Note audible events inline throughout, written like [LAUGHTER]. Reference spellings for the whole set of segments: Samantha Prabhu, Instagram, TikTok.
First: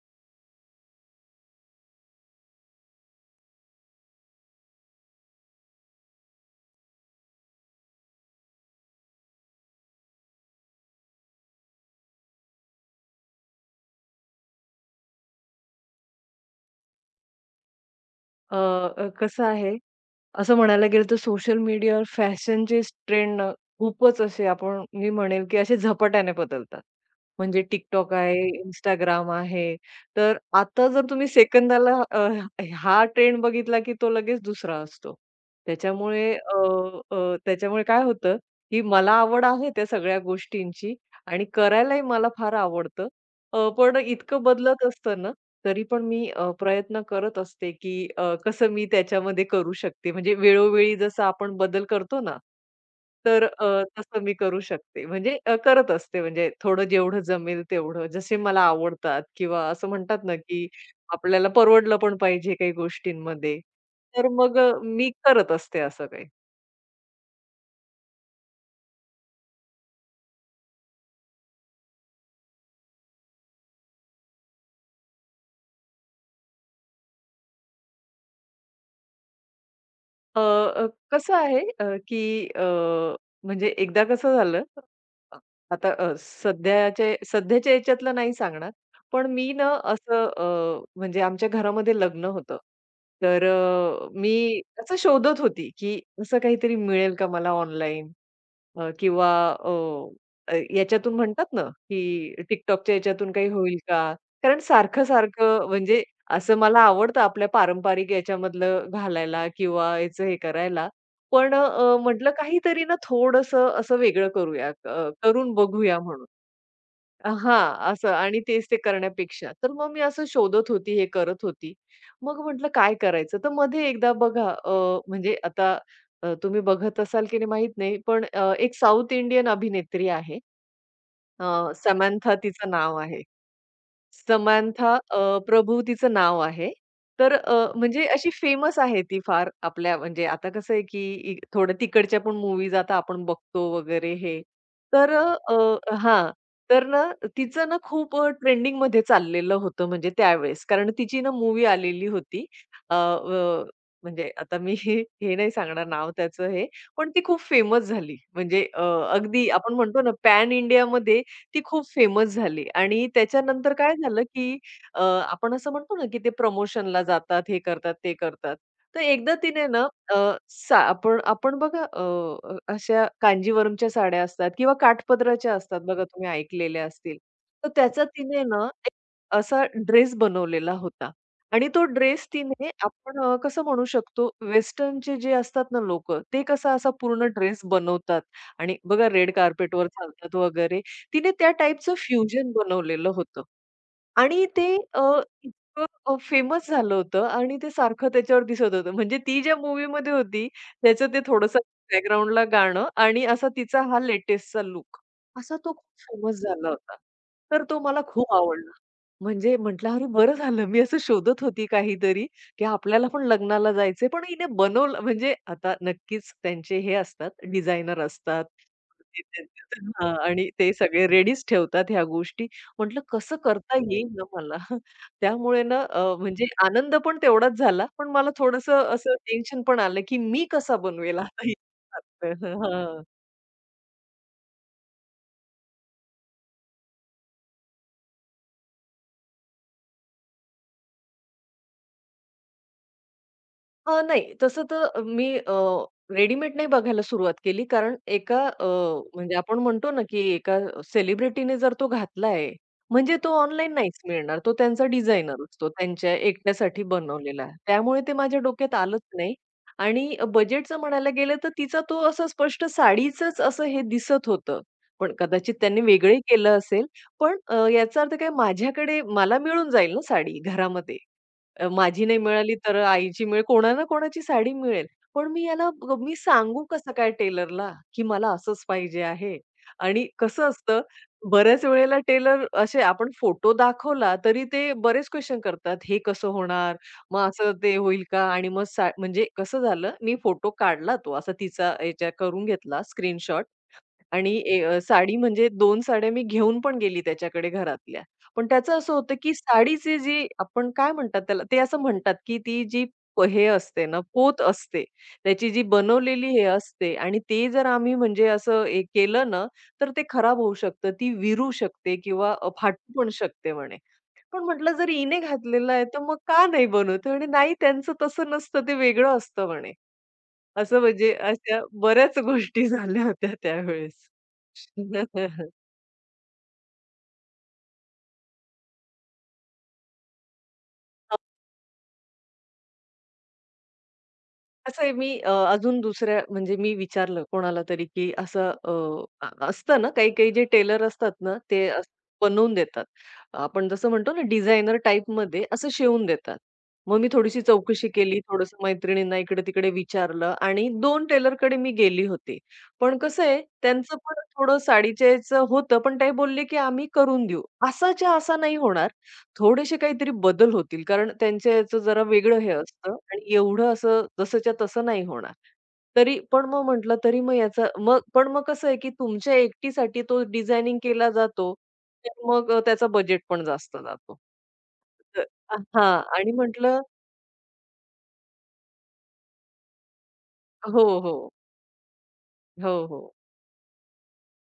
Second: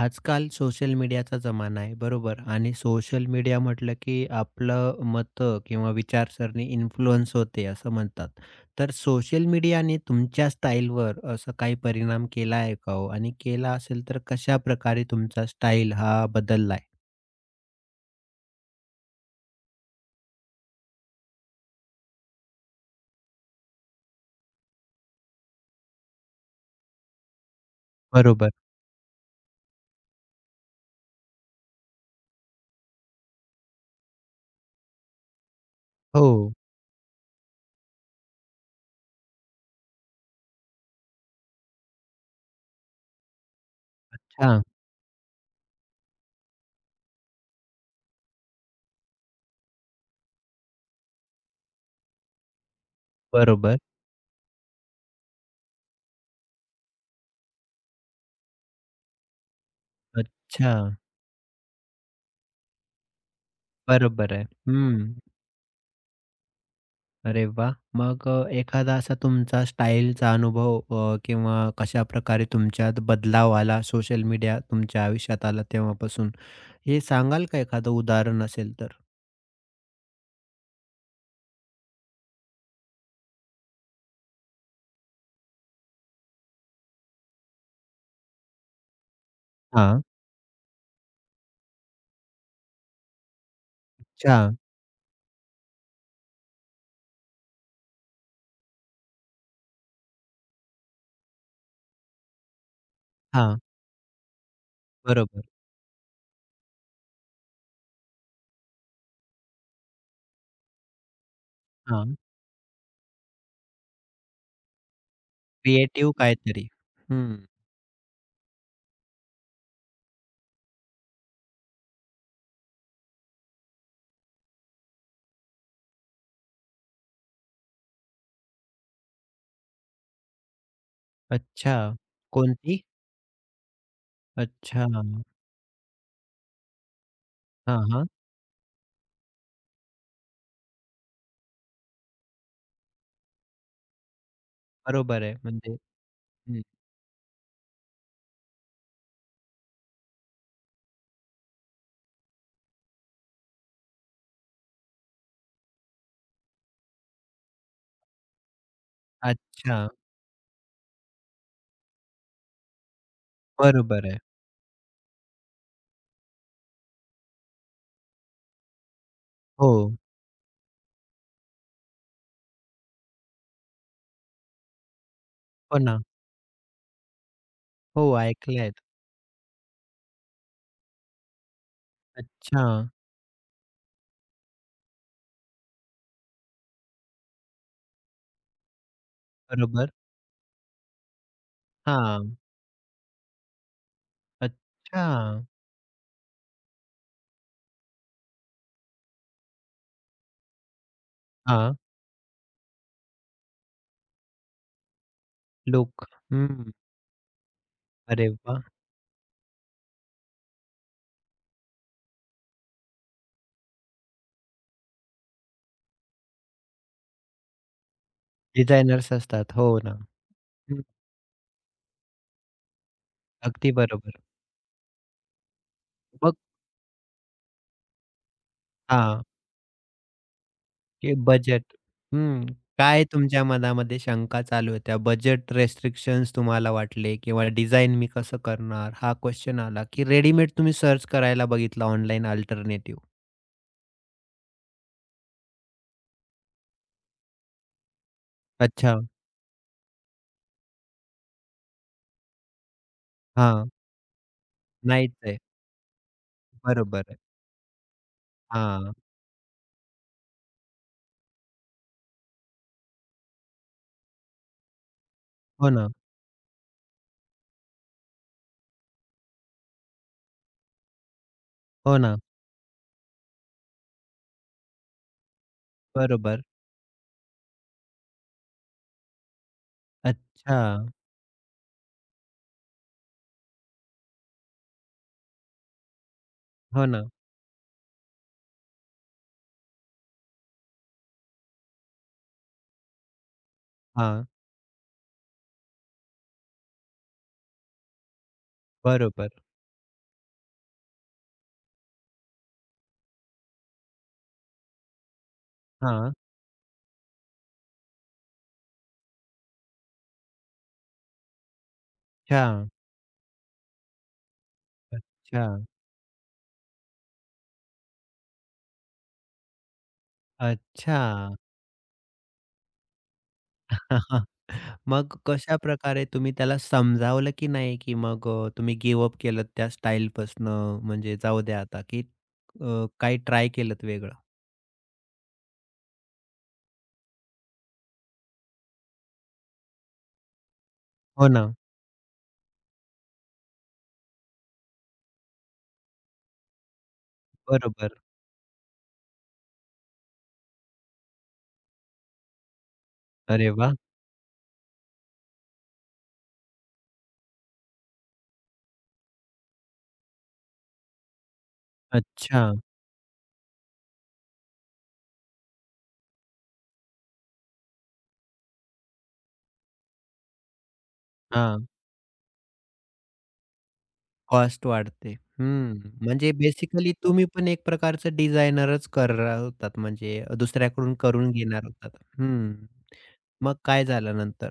आजकाल सोशल मीडियाचा जमाना आहे, बरोबर? आणि सोशल मीडिया म्हटलं की आपलं मतं किंवा विचारसरणी इन्फ्लुअन्स होते असं म्हणतात. तर सोशल मीडियाने तुमच्या स्टाईलवर असा काही परिणाम केला आहे का हो? आणि केला असेल तर कशाप्रकारे तुमचा स्टाईल हा बदललाय? अ, अ, कसं आहे, असं म्हणायला गेलं तर सोशल मीडियावर फॅशनचे ट्रेंड ना खूपच असे आपण मी म्हणेल, की असे झपाट्याने बदलतात. म्हणजे TikTok आहे, बरोबर. Instagram आहे. तर आता जर तुम्ही सेकंदाला हा ट्रेंड बघितला, की तो लगेच दुसरा असतो. हो. त्याच्यामुळे अ, अ, त्याच्यामुळे काय होतं, की मला आवड आहे त्या सगळ्या गोष्टींची आणि करायलाही मला फार आवडतं. पण इतकं अच्छा. बदलत असतं ना, तरी पण मी प्रयत्न करत असते, की कसं मी त्याच्यामध्ये करू शकते. म्हणजे वेळोवेळी जसं आपण बदल करतो ना, तर बरोबर. तसं मी करू शकते. म्हणजे करत असते म्हणजे थोडं जेवढं जमेल तेवढं. जसे मला आवडतात किंवा असं म्हणतात ना, की अच्छा. आपल्याला परवडलं पण पाहिजे काही गोष्टींमध्ये. तर बरोबर आहे. मग हं. मी करत असते असं काही. अरे वा, मग एखादा असा तुमचा स्टाईलचा अनुभव किंवा कशाप्रकारे तुमच्यात बदलाव आला, सोशल मीडिया तुमच्या आयुष्यात आला तेव्हापासून, हे सांगाल का एखादं उदाहरण असेल तर? अ, अ, कसं आहे की म्हणजे एकदा कसं झालं, अ, आता सध्याच्या याच्यातलं नाही सांगणार. पण मी ना हां. असं म्हणजे आमच्या घरामध्ये लग्न होतं. तर अच्छा. मी असं शोधत होती, की असं काहीतरी मिळेल का मला ऑनलाईन? किंवा अ, अ, याच्यातून म्हणतात ना, की TikTokच्या याच्यातून काही हां, होईल का? कारण बरोबर. सारखं-सारखं म्हणजे असं मला आवडतं आपल्या पारंपरिक याच्यामधलं घालायला किंवा याचं हे करायला. पण हां, म्हटलं काहीतरी ना थोडंसं असं वेगळं करूया, करून बघूया क्रिएटिव्ह म्हणून. काहीतरी. हं. हां, असं आणि तेच ते करण्यापेक्षा. तर मग मी असं शोधत होती, हे करत होती. मग म्हटलं काय करायचं? तर मध्ये एकदा बघा म्हणजे आता तुम्ही बघत असाल की नाही माहीत नाही, पण एक साउथ इंडियन अभिनेत्री आहे. अच्छा. समंथा तिचं कोणती? नाव आहे. अच्छा. समांथा प्रभू तिचं नाव आहे. तर हां, म्हणजे हां. अशी फेमस आहे ती फार आपल्या म्हणजे आता कसं आहे, की थोडं तिकडच्या पण मूवीज आता आपण बघतो वगैरे हे. तर बरोबर आहे. म्हणजे हां. हं. तर ना तिचं ना खूप ट्रेंडिंगमध्ये चाललेलं होतं म्हणजे त्यावेळेस. कारण तिची ना मूव्ही आलेली होती. अ, अ, म्हणजे आता मी [LAUGHS] हे हे नाही सांगणार नाव त्याचं हे. पण ती खूप फेमस झाली. म्हणजे अगदी आपण अच्छा. म्हणतो ना पॅन इंडियामध्ये ती खूप फेमस झाली आणि त्याच्यानंतर काय बरोबर आहे. झालं, की आपण असं म्हणतो ना, की ते प्रमोशनला जातात, हे करतात, ते करतात. तर एकदा तिने हो. ना अ, आपण आपण बघा अशा कांजीवरमच्या साड्या असतात किंवा काठपदराच्या हो असतात ना. बघा, तुम्ही ऐकलेल्या असतील. तर त्याचा हो, तिने ना ऐकल्यात. एक असा ड्रेस बनवलेला होता आणि तो ड्रेस अच्छा. तिने आपण कसं म्हणू शकतो, वेस्टर्नचे जे असतात ना लोकं, ते कसा असा पूर्ण ड्रेस बनवतात आणि बघा रेड कार्पेटवर बरोबर. चालतात वगैरे. तिने त्या टाइपचं हां. फ्युजन बनवलेलं होतं. आणि ते अ, अच्छा. इतकं फेमस झालं होतं आणि ते सारखं त्याच्यावर दिसत होतं. म्हणजे ती ज्या मूव्हीमध्ये होती, त्याचं ते थोडंसं हां, बॅकग्राऊंडला गाणं आणि असा तिचा हा लेटेस्टचा लूक असा तो खूप लूक. फेमस झाला हं. होता. तर तो मला अरे खूप वाह! आवडला. म्हणजे म्हटलं, "अरे बरं झालं मी असं शोधत होती काहीतरी, की आपल्याला पण लग्नाला जायचंय." पण हिने बनवलं म्हणजे आता नक्कीच त्यांचे हे असतात डिझायनर असतात. डिझायनर्स असतात. हो [LAUGHS] ना. हां, आणि ते हं. सगळे रेडीच ठेवतात ह्या गोष्टी. म्हटलं कसं अगदी करता येईल बरोबर. ना मला? [LAUGHS] त्यामुळे ना मग म्हणजे आनंद पण तेवढाच झाला, पण मला थोडंसं असं हां, टेन्शन पण आलं, की मी कसा हे बनवेल आता हे? बजेट. हं. [LAUGHS] हां. काय तुमच्या मनामध्ये शंका चालू होत्या? बजेट रिस्ट्रिक्शन्स तुम्हाला वाटले किंवा डिझाइन मी कसं करणार? हा क्वेशन आला, की रेडीमेड तुम्ही सर्च करायला बघितला ऑनलाईन अल्टरनेटिव्ह? नाही तसं तर मी रेडीमेड नाही बघायला सुरुवात केली. कारण एका अच्छा. म्हणजे आपण म्हणतो ना, की एका सेलिब्रिटीने जर तो घातलाय, म्हणजे तो हां. ऑनलाईन नाहीच मिळणार. तो त्यांचा नाहीच आहे. डिझायनर असतो, त्यांच्या एकट्यासाठी बरोबर आहे. बनवलेला. त्यामुळे ते माझ्या डोक्यात हां. आलंच नाही. आणि बजेटचं म्हणायला गेलं तर तिचा तो असं स्पष्ट साडीचंच असं हे दिसत होतं. पण कदाचित हो त्यांनी ना, वेगळंही केलं असेल. पण याचा अर्थ काय माझ्याकडे मला मिळून जाईल ना साडी घरामध्ये. हो माझी ना. नाही मिळाली तर आईची मिळेल, कोणा ना कोणाची साडी मिळेल. पण मी मी बरोबर. सांगू कसं काय टेलरला, की मला असंच पाहिजे आहे. आणि कसं अच्छा. असतं बऱ्याच वेळेला टेलर असे आपण फोटो दाखवला तरी ते बरेच क्वेशन करतात, "हे कसं होणार? हो ना. मग असं ते होईल का?" आणि मग म्हणजे कसं झालं, मी फोटो काढला तो असा तिचा याच्या करून घेतला स्क्रीनशॉट हां. आणि साडी म्हणजे दोन साड्या मी घेऊन पण गेली त्याच्याकडे घरातल्या. पण त्याचं असं होतं, बरोबर. की साडीची जी आपण काय म्हणतात त्याला? ते असं म्हणतात, की ती जी हे असते ना, पोत असते. त्याची जी हां. बनवलेली हे असते आणि ते जर आम्ही म्हणजे असं हे केलं ना, तर ते खराब होऊ शकतं. ती विरू शकते किंवा अच्छा. फाटू पण शकते म्हणे. पण म्हटलं, "जर हिने अच्छा. घातलेलं आहे, तर मग का नाही बनवत?" म्हणे, "नाही, त्यांचं तसं नसतं. ते वेगळं असतं" म्हणे. असं म्हणजे अच्छा. अशा बऱ्याच गोष्टी झाल्या होत्या त्यावेळेस. [LAUGHS] मग [LAUGHS] कशा प्रकारे तुम्ही त्याला समजावलं की नाही, की मग तुम्ही गिव अप केलत त्या स्टाईलपासनं अ, म्हणजे जाऊ द्या आता, की काही ट्राय केलत वेगळं? असं आहे मी अजून दुसऱ्या म्हणजे मी विचारलं कोणाला तरी, की असं असतं ना काही-काही जे टेलर असतात हो ना, ना, ते असं बनवून देतात. आपण जसं म्हणतो ना डिझायनर टाइपमध्ये असं शिवून देतात. मग मी थोडीशी चौकशी बरोबर. केली, थोडंसं मैत्रिणींना इकडे-तिकडे विचारलं आणि 2 टेलरकडे मी गेली होती. पण कसं आहे अरे वाह! त्यांचं पण थोडं साडीच्या याचं होतं, पण ते बोलले, की "आम्ही करून देऊ." असाच्या असा नाही होणार, थोडेसे काहीतरी बदल होतील. कारण त्यांच्या याचं जरा वेगळं अच्छा. हे असतं आणि एवढं असं जसंच्या तसं नाही होणार. तरी पण मग म्हटलं तरी मग याचा मग पण मग कसं आहे की तुमच्या एकटीसाठी तो डिझायनिंग केला जातो. हां, तर मग त्याचा बजेट पण जास्त जातो. कॉस्ट वाढते. तर हं, हां म्हणजे आणि म्हटलं बेसिकली तुम्ही पण एक प्रकारचं डिझायनरच करणार होतात म्हणजे हो, दुसऱ्याकडून हो. करून घेणार होतात. हं, हो, हो. मग काय झालं नंतर?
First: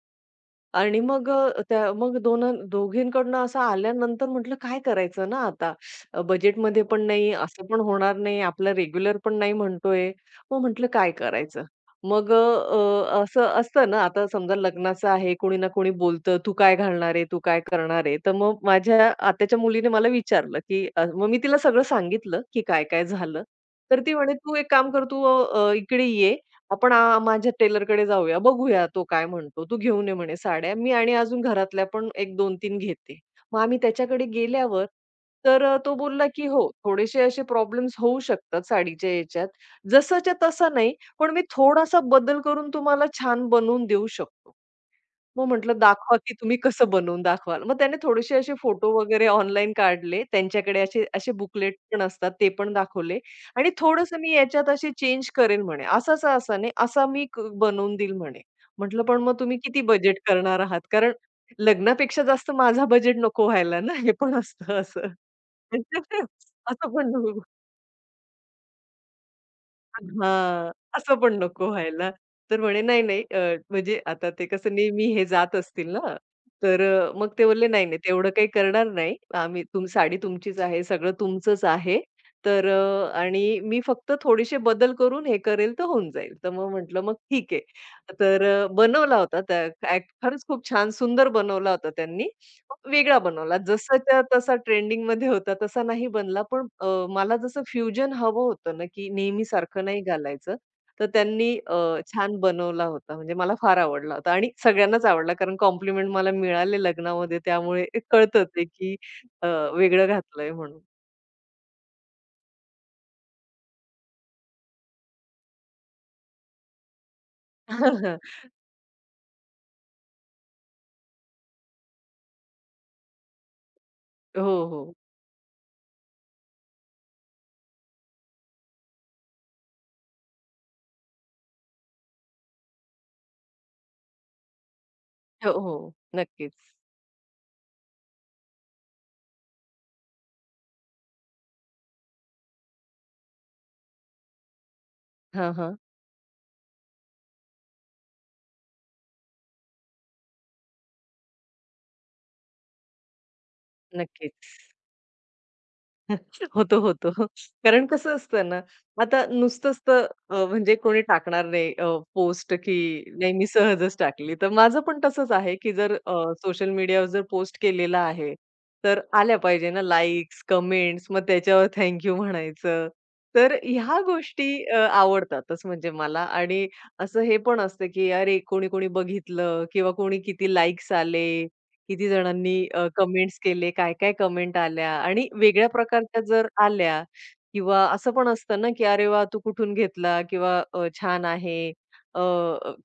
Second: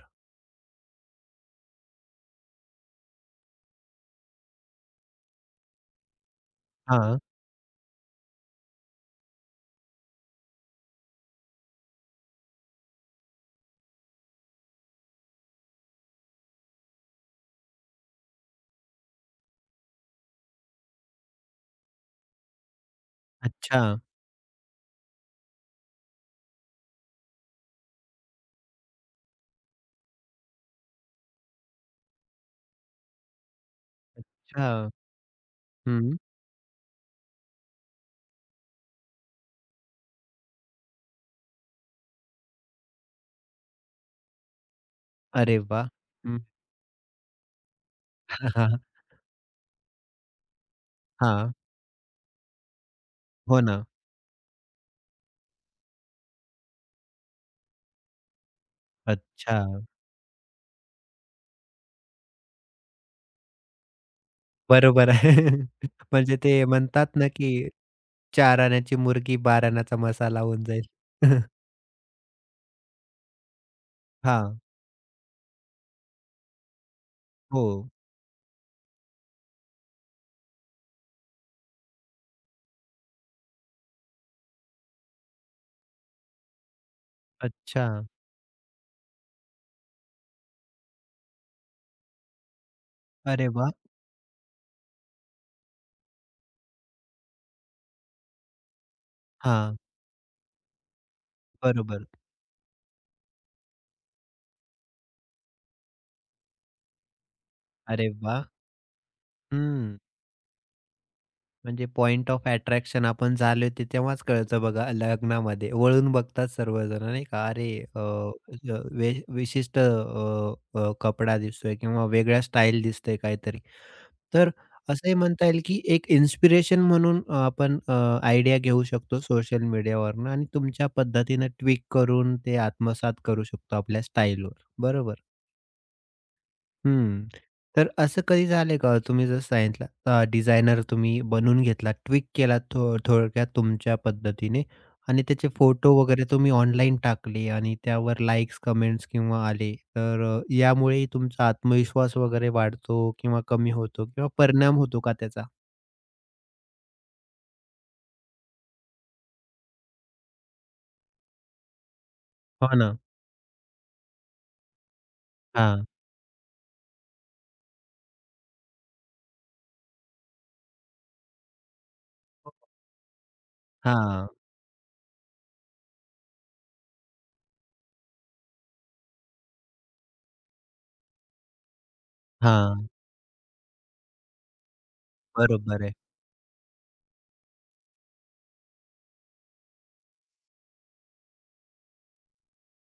आणि मग त्या मग दोघींकडनं असं आल्यानंतर म्हटलं काय करायचं ना आता? बजेटमध्ये पण हां, नाही, असं पण होणार नाही, आपलं रेग्युलर पण नाही म्हणतोय. मग म्हटलं काय करायचं? मग अ, अ, असं असतं ना, आता समजा लग्नाचं आहे, कोणी ना कोणी बोलतं, "तू काय घालणार आहे? तू काय करणार आहे?" तर मग माझ्या आत्याच्या मुलीने मला विचारलं, की मग मी तिला सगळं सांगितलं, की काय-काय झालं. अच्छा, तर ती म्हणे, "तू एक काम कर, तू इकडे ये आपण माझ्या टेलरकडे जाऊया, बघूया तो काय म्हणतो. तू घेऊन ये म्हणे साड्या. मी आणि अजून घरातल्या पण एक 2, तीन घेते. मग आम्ही त्याच्याकडे गेल्यावर अच्छा. तर तो हं, बोलला, की "हो, थोडेसे असे प्रॉब्लेम्स होऊ शकतात साडीच्या याच्यात. जसाच्या तसा नाही, पण मी थोडासा बदल करून तुम्हाला छान बनवून देऊ शकतो." मग अरे म्हटलं वाह! दाखवा, की हं. तुम्ही कसं बनवून दाखवाल? मग त्याने थोडेसे असे फोटो [LAUGHS] वगैरे ऑनलाईन काढले. त्यांच्याकडे असे असे हां. बुकलेट पण असतात, ते पण दाखवले हो आणि ना. थोडंसं मी याच्यात असे चेंज करेन म्हणे. असा-असा, असा नाही, असा मी बनवून देईल म्हणे. म्हटलं, "पण मग अच्छा. तुम्ही किती बजेट करणार आहात? कारण लग्नापेक्षा जास्त माझा बजेट नको व्हायला ना." हे पण असतं असं. बरोबर आहे. [LAUGHS] [LAUGHS] म्हणजे ते असं पण म्हणतात ना, नको. की 4 आण्याची मुर्गी 12 आण्याचा मसाला होऊन हां, जाईल. असं पण [LAUGHS] नको व्हायला. तर म्हणे, "नाही, नाही." म्हणजे आता ते हां. कसं नेहमी हे जात असतील ना, तर मग ते हो. बोलले, "नाही, नाही, तेवढं काही करणार नाही. आम्ही साडी तुमचीच आहे, सगळं तुमचंच आहे. तर आणि मी फक्त थोडेसे बदल करून हे करेल तर होऊन जाईल." तर मग म्हटलं, "मग ठीक आहे." अच्छा. तर बनवला होता त्या ॲक्ट खरंच खूप छान सुंदर बनवला होता त्यांनी. वेगळा अरे बनवला. वाह! जसाच्या तसा ट्रेंडिंगमध्ये होता तसा नाही बनला. पण मला जसं फ्युजन हवं होतं ना, की नेहमी हां. सारखं नाही घालायचं. तर त्यांनी बरोबर. छान बनवला होता. म्हणजे मला फार आवडला होता आणि सगळ्यांनाच आवडला. कारण कॉम्प्लिमेंट मला मिळाले लग्नामध्ये त्यामुळे अरे कळतं वाह! ते, की अ, हं. वेगळं घातलंय म्हणून. म्हणजे पॉइंट ऑफ अट्रॅक्शन आपण झाले ते तेव्हाच कळतं बघा लग्नामध्ये. वळून बघतात सर्वजण नाही का? अरे अ, [LAUGHS] अ, वि विशिष्ट अ, अ, कपडा दिसतोय किंवा वेगळ्या स्टाईल दिसते काहीतरी. हो, तर हो. असंही म्हणता येईल, की एक इन्स्पिरेशन म्हणून आपण आयडिया घेऊ शकतो सोशल मीडियावरनं आणि तुमच्या पद्धतीनं ट्विक करून ते आत्मसात करू शकतो आपल्या स्टाईलवर. बरोबर. हो, हो. नक्कीच. हं. तर असं कधी झालंय का? तुम्ही जसं सांगितलं डिझायनर तुम्ही बनवून घेतला, ट्विक केला थोडक्यात तुमच्या पद्धतीने आणि त्याचे हां, हां. फोटो वगैरे तुम्ही ऑनलाईन टाकले आणि त्यावर लाइक्स, कमेंट्स किंवा आले. तर यामुळे तुमचा आत्मविश्वास वगैरे वाढतो किंवा कमी होतो किंवा नक्कीच. परिणाम होतो का त्याचा? [LAUGHS] होतो, होतो. कारण कसं असतं ना, आता नुसतंच तर म्हणजे कोणी टाकणार नाही पोस्ट हो की ना. नाही मी सहजच टाकली. तर माझं पण तसंच आहे की हां. जर सोशल मीडियावर जर पोस्ट केलेला आहे, तर आल्या पाहिजे ना लाइक्स, कमेंट्स मग त्याच्यावर थँक यू म्हणायचं. तर ह्या हां, गोष्टी आवडतातच म्हणजे मला आणि असं हे पण असतं की अरे कोणी-कोणी बघितलं किंवा कोणी किती लाइक्स आले किती जणांनी हां. कमेंट्स केले, काय-काय कमेंट आल्या आणि वेगळ्या बरोबर आहे. प्रकारच्या जर आल्या किंवा असं पण असतं ना, की "अरे वाह! तू कुठून घेतला?" किंवा "छान आहे." अ,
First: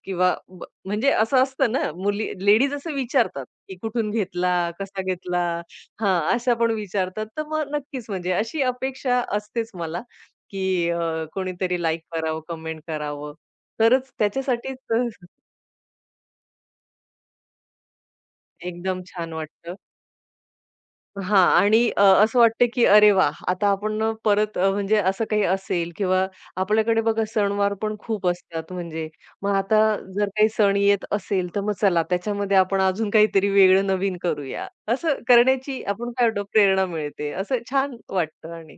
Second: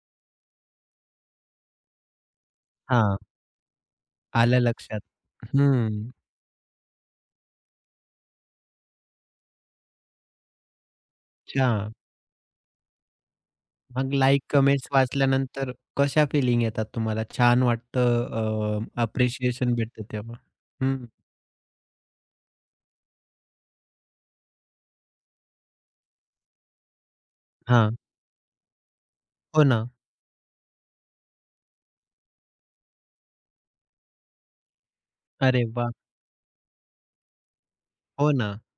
किंवा म्हणजे असं असतं ना, मुली लेडीज असं हां, विचारतात, की "कुठून घेतला? आलं लक्षात. कसा घेतला?" हं. हां, अशा पण विचारतात. तर मग नक्कीच म्हणजे अशी अपेक्षा असतेच मला, की कोणीतरी अच्छा. लाईक करावं, कमेंट करावं. तरच मग लाइक, त्याच्यासाठीच कमेंट्स अ, वाचल्यानंतर कशा फीलिंग येतात तुम्हाला? छान वाटतं, एकदम छान अप्रिशिएशन वाटतं. भेटतं तेव्हा? हं. हां आणि असं वाटतं की अरे वाह! आता आपण परत म्हणजे असं काही असेल किंवा आपल्याकडे बघा सणवार पण हां. खूप असतात म्हणजे. मग हो ना. आता जर काही सण येत असेल, तर मग चला त्याच्यामध्ये आपण अजून काहीतरी वेगळं नवीन करूया. असं अरे करण्याची वाह! आपण काय म्हणतो प्रेरणा मिळते. असं छान हो ना. वाटतं आणि.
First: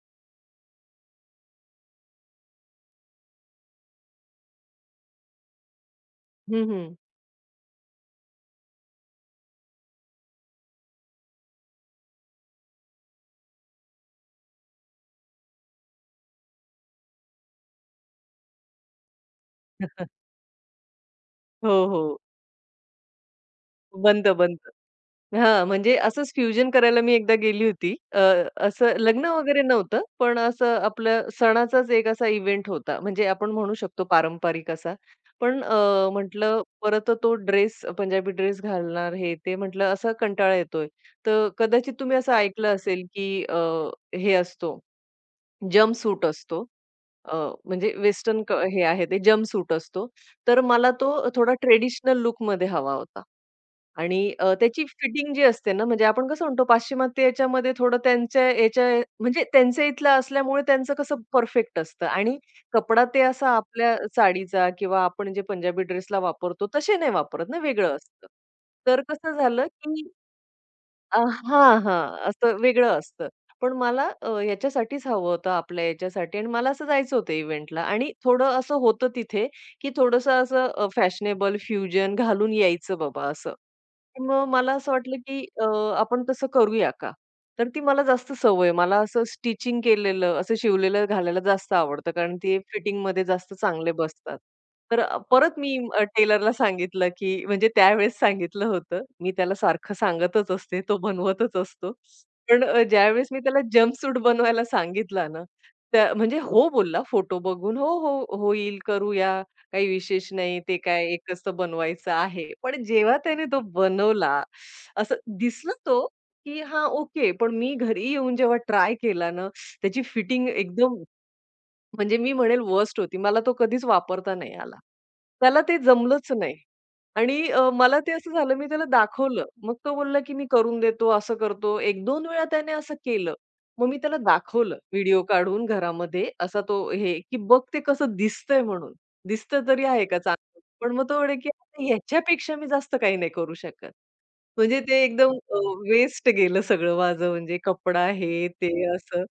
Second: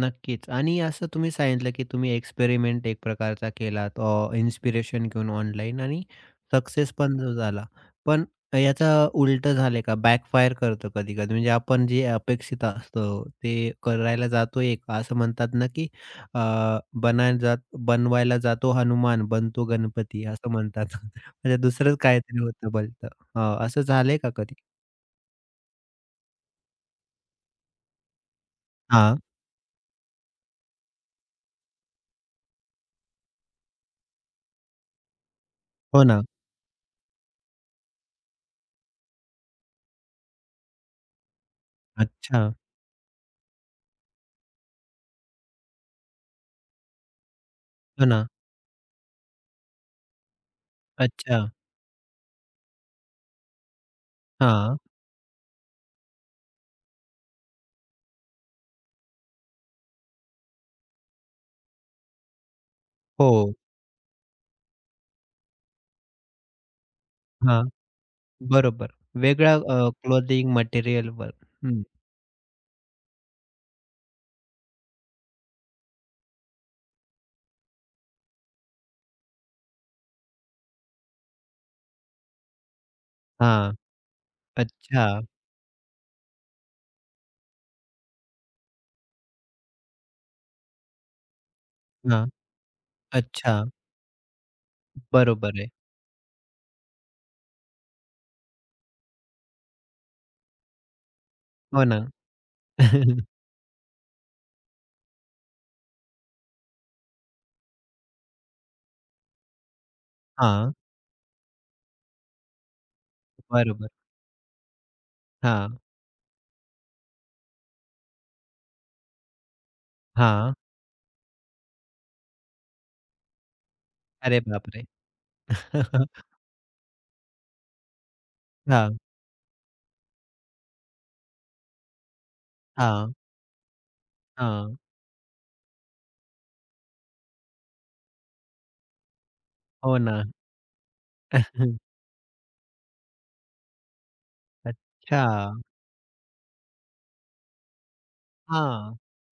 नक्कीच आणि असं तुम्ही सांगितलं, की तुम्ही एक्सपेरिमेंट एक प्रकारचा केलात इन्स्पिरेशन घेऊन ऑनलाईन आणि हं, सक्सेस हं. पण जो झाला. पण याचा उलटं झालंय का? बॅकफायर करतं कधी-कधी. म्हणजे आपण जे अपेक्षित असतं ते करायला जातो एक, असं म्हणतात ना, की अ, बनाय जात बनवायला जातो हनुमान, बनतो गणपती [LAUGHS] असं म्हणतात. [LAUGHS] म्हणजे हो, दुसरंच हो. काहीतरी होतं भलतं. हां, असं झालंय का बनतं, कधी? बनतं. हां, म्हणजे असंच फ्युजन करायला मी एकदा गेली होती. असं हां, लग्न वगैरे नव्हतं, पण असं आपलं सणाचाच एक असा इव्हेंट होता. म्हणजे आपण म्हणू शकतो पारंपरिक असा. पण हो ना. म्हटलं परत तो ड्रेस पंजाबी ड्रेस घालणार हे ते म्हटलं असा कंटाळा येतोय. तर कदाचित तुम्ही असं अच्छा. ऐकलं असेल, की हे असतो जंपसूट असतो. अ, म्हणजे हो ना. वेस्टर्न हे आहे ते जंपसूट असतो. तर मला तो अच्छा. थोडा ट्रेडिशनल लूकमध्ये हवा होता. आणि हां. त्याची फिटिंग जी असते ना, म्हणजे आपण कसं म्हणतो पाश्चिमात्य याच्यामध्ये थोडं त्यांच्या याच्या म्हणजे त्यांच्या इथलं असल्यामुळे त्यांचं कसं परफेक्ट असतं आणि कपडा ते असा हो. आपल्या साडीचा किंवा आपण जे पंजाबी ड्रेसला वापरतो तसे नाही वापरत ना, हां. वेगळं असतं. बरोबर. तर कसं वेगळ्या झालं की क्लोथिंग अ, मटेरियलवर. हां, हं. हां. असं वेगळं असतं. पण मला याच्यासाठीच हवं होतं आपल्या याच्यासाठी आणि मला असं जायचं होतं इव्हेंटला आणि थोडं असं होतं तिथे, की थोडंसं असं फॅशनेबल फ्युजन घालून यायचं बाबा असं. हां. मग मला असं वाटलं, अच्छा. की आपण तसं करूया का? तर ती मला जास्त सवय. मला असं स्टिचिंग केलेलं, असं शिवलेलं घालायला जास्त आवडतं हां. कारण ते फिटिंगमध्ये जास्त अच्छा. चांगले बसतात. तर परत बरोबर आहे. मी टेलरला सांगितलं, की म्हणजे त्यावेळेस सांगितलं होतं. मी त्याला सारखं सांगतच असते, तो बनवतच हो असतो. ना. पण [LAUGHS] ज्यावेळेस मी त्याला जंपसूट बनवायला सांगितला ना, त्या म्हणजे हो बोलला फोटो बघून, "हो, हो, होईल, करूया, काही विशेष नाही, हां. ते काय एकच तर बनवायचं आहे." पण जेव्हा त्याने तो बरोबर. बनवला, असं दिसला हां. तो, की हां, ओके. पण मी घरी येऊन जेव्हा ट्राय केला ना, त्याची फिटिंग हां. एकदम म्हणजे मी म्हणेल वर्स्ट होती. मला तो कधीच वापरता अरे नाही आला. बापरे! त्याला ते [LAUGHS] जमलंच नाही. आणि मला ते असं झालं, मी त्याला हां. दाखवलं. मग तो बोलला, की "मी करून देतो, असं करतो." एक दोन वेळा त्याने असं हां. केलं. मग मी त्याला दाखवलं हां. व्हिडिओ काढून घरामध्ये असा तो हे, की "बघ ते कसं दिसतंय म्हणून. दिसतं तरी हो आहे का ना. चांगलं?" पण मग तो म्हणे, की "आता [LAUGHS] ह्याच्यापेक्षा मी जास्त काही नाही करू शकत." म्हणजे ते अच्छा. एकदम वेस्ट गेलं सगळं माझं म्हणजे कपडा हे ते हां. असं.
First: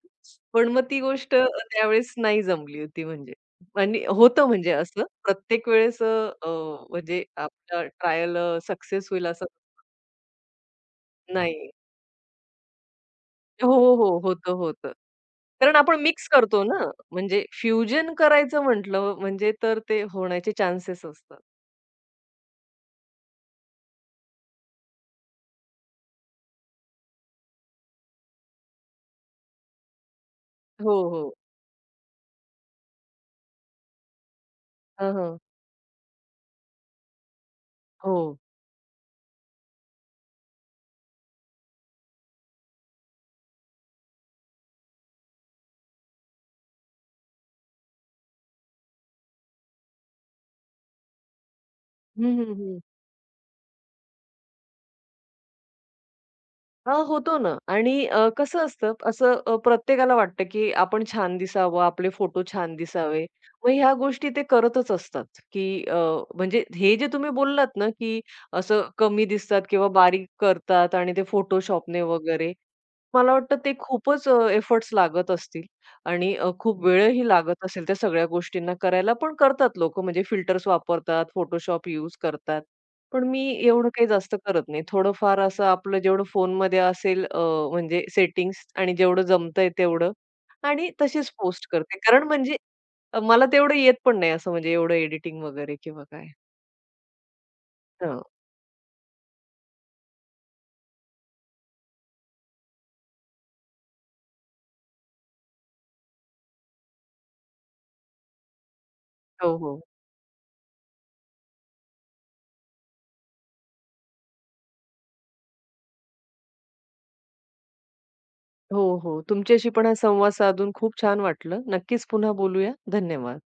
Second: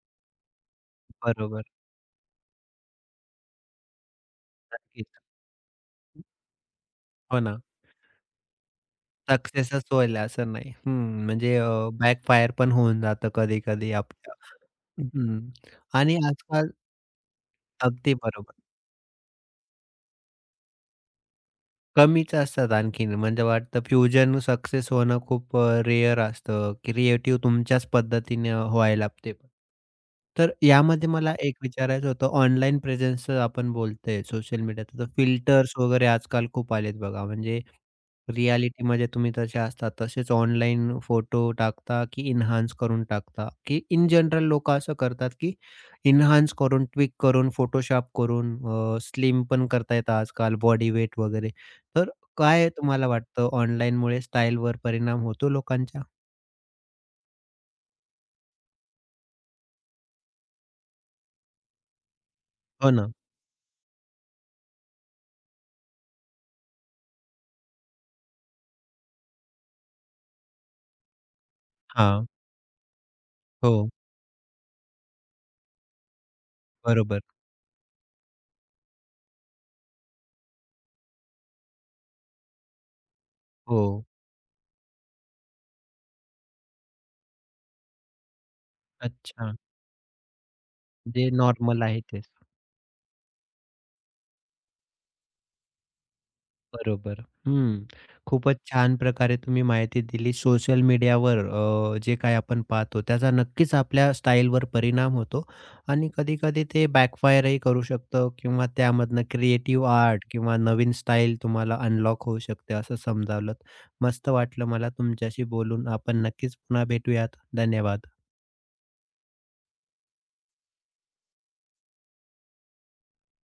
पण मग ती गोष्ट बरोबर. त्यावेळेस नाही जमली होती म्हणजे. आणि होतं म्हणजे असं नक्कीच. प्रत्येक वेळेस अ, अ, म्हणजे हो ना. आपलं ट्रायल सक्सेस होईल असं सक्सेसच होईल असं नाही. हं. म्हणजे नाही. बॅकफायर पण होऊन जातं हो, कधी-कधी हो. हो, आपल्या. होतं, होतं. हं. कारण आपण आणि मिक्स करतो आजकाल ना, म्हणजे फ्युजन अगदी बरोबर. करायचं म्हटलं म्हणजे तर ते होण्याचे चान्सेस असतात. कमीच असतात आणखीन म्हणजे वाटतं फ्युजन सक्सेस होणं खूप रेअर असतं. क्रिएटिव्ह तुमच्याच पद्धतीने व्हायला लागते. तर हो, यामध्ये हो. मला एक विचारायचं होतं ऑनलाईन प्रेझेन्सचं आपण बोलतोय सोशल मीडियाचं तर हां, हां. फिल्टर्स वगैरे आजकाल खूप आलेत बघा म्हणजे हो. रिअॅलिटीमध्ये तुम्ही तसे असता, तसेच ऑनलाईन फोटो टाकता, की एन्हान्स करून टाकता? की इन जनरल लोकं असं करतात, की एन्हान्स करून, ट्विक करून, फोटोशॉप करून स्लिम पण करता येतं आजकाल बॉडी वेट वगैरे. तर हं, हं, काय हं. तुम्हाला वाटतं ऑनलाईनमुळे स्टाईलवर परिणाम होतो लोकांच्या? हां, होतो ना आणि कसं असतं असं प्रत्येकाला वाटतं, की आपण छान दिसावं, आपले फोटो छान हो ना. दिसावे. मग ह्या गोष्टी ते करतच असतात, की अ, म्हणजे हे जे तुम्ही बोललात ना, की असं कमी दिसतात किंवा बारीक करतात आणि ते फोटोशॉपने हां. वगैरे. मला वाटतं ते हो. खूपच एफर्ट्स लागत असतील आणि खूप बरोबर. वेळही लागत असेल त्या सगळ्या गोष्टींना करायला, पण करतात लोकं म्हणजे फिल्टर्स वापरतात, फोटोशॉप यूज करतात. पण मी हो. एवढं काही जास्त करत नाही. थोडंफार असं आपलं जेवढं फोनमध्ये असेल म्हणजे सेटिंग्स आणि जेवढं अच्छा. जमतंय तेवढं आणि जे तशीच पोस्ट नॉर्मल करते. आहे कारण तेच. म्हणजे मला तेवढं येत पण नाही असं म्हणजे एवढं एडिटिंग वगैरे किंवा काय. बरोबर. हं. हं. खूपच छान प्रकारे तुम्ही माहिती दिली. सोशल मीडियावर जे काही आपण पाहतो त्याचा नक्कीच आपल्या स्टाईलवर परिणाम होतो आणि कधी-कधी ते बॅकफायरही करू शकतं किंवा त्यामधनं हो, हो. क्रिएटिव्ह आर्ट किंवा नवीन स्टाईल तुम्हाला अनलॉक होऊ शकते असं समजावलंत. मस्त वाटलं मला तुमच्याशी बोलून. आपण नक्कीच पुन्हा भेटूयात. धन्यवाद. हो, हो. तुमच्याशी पण हा संवाद साधून खूप छान वाटलं. नक्कीच पुन्हा बोलूया. धन्यवाद.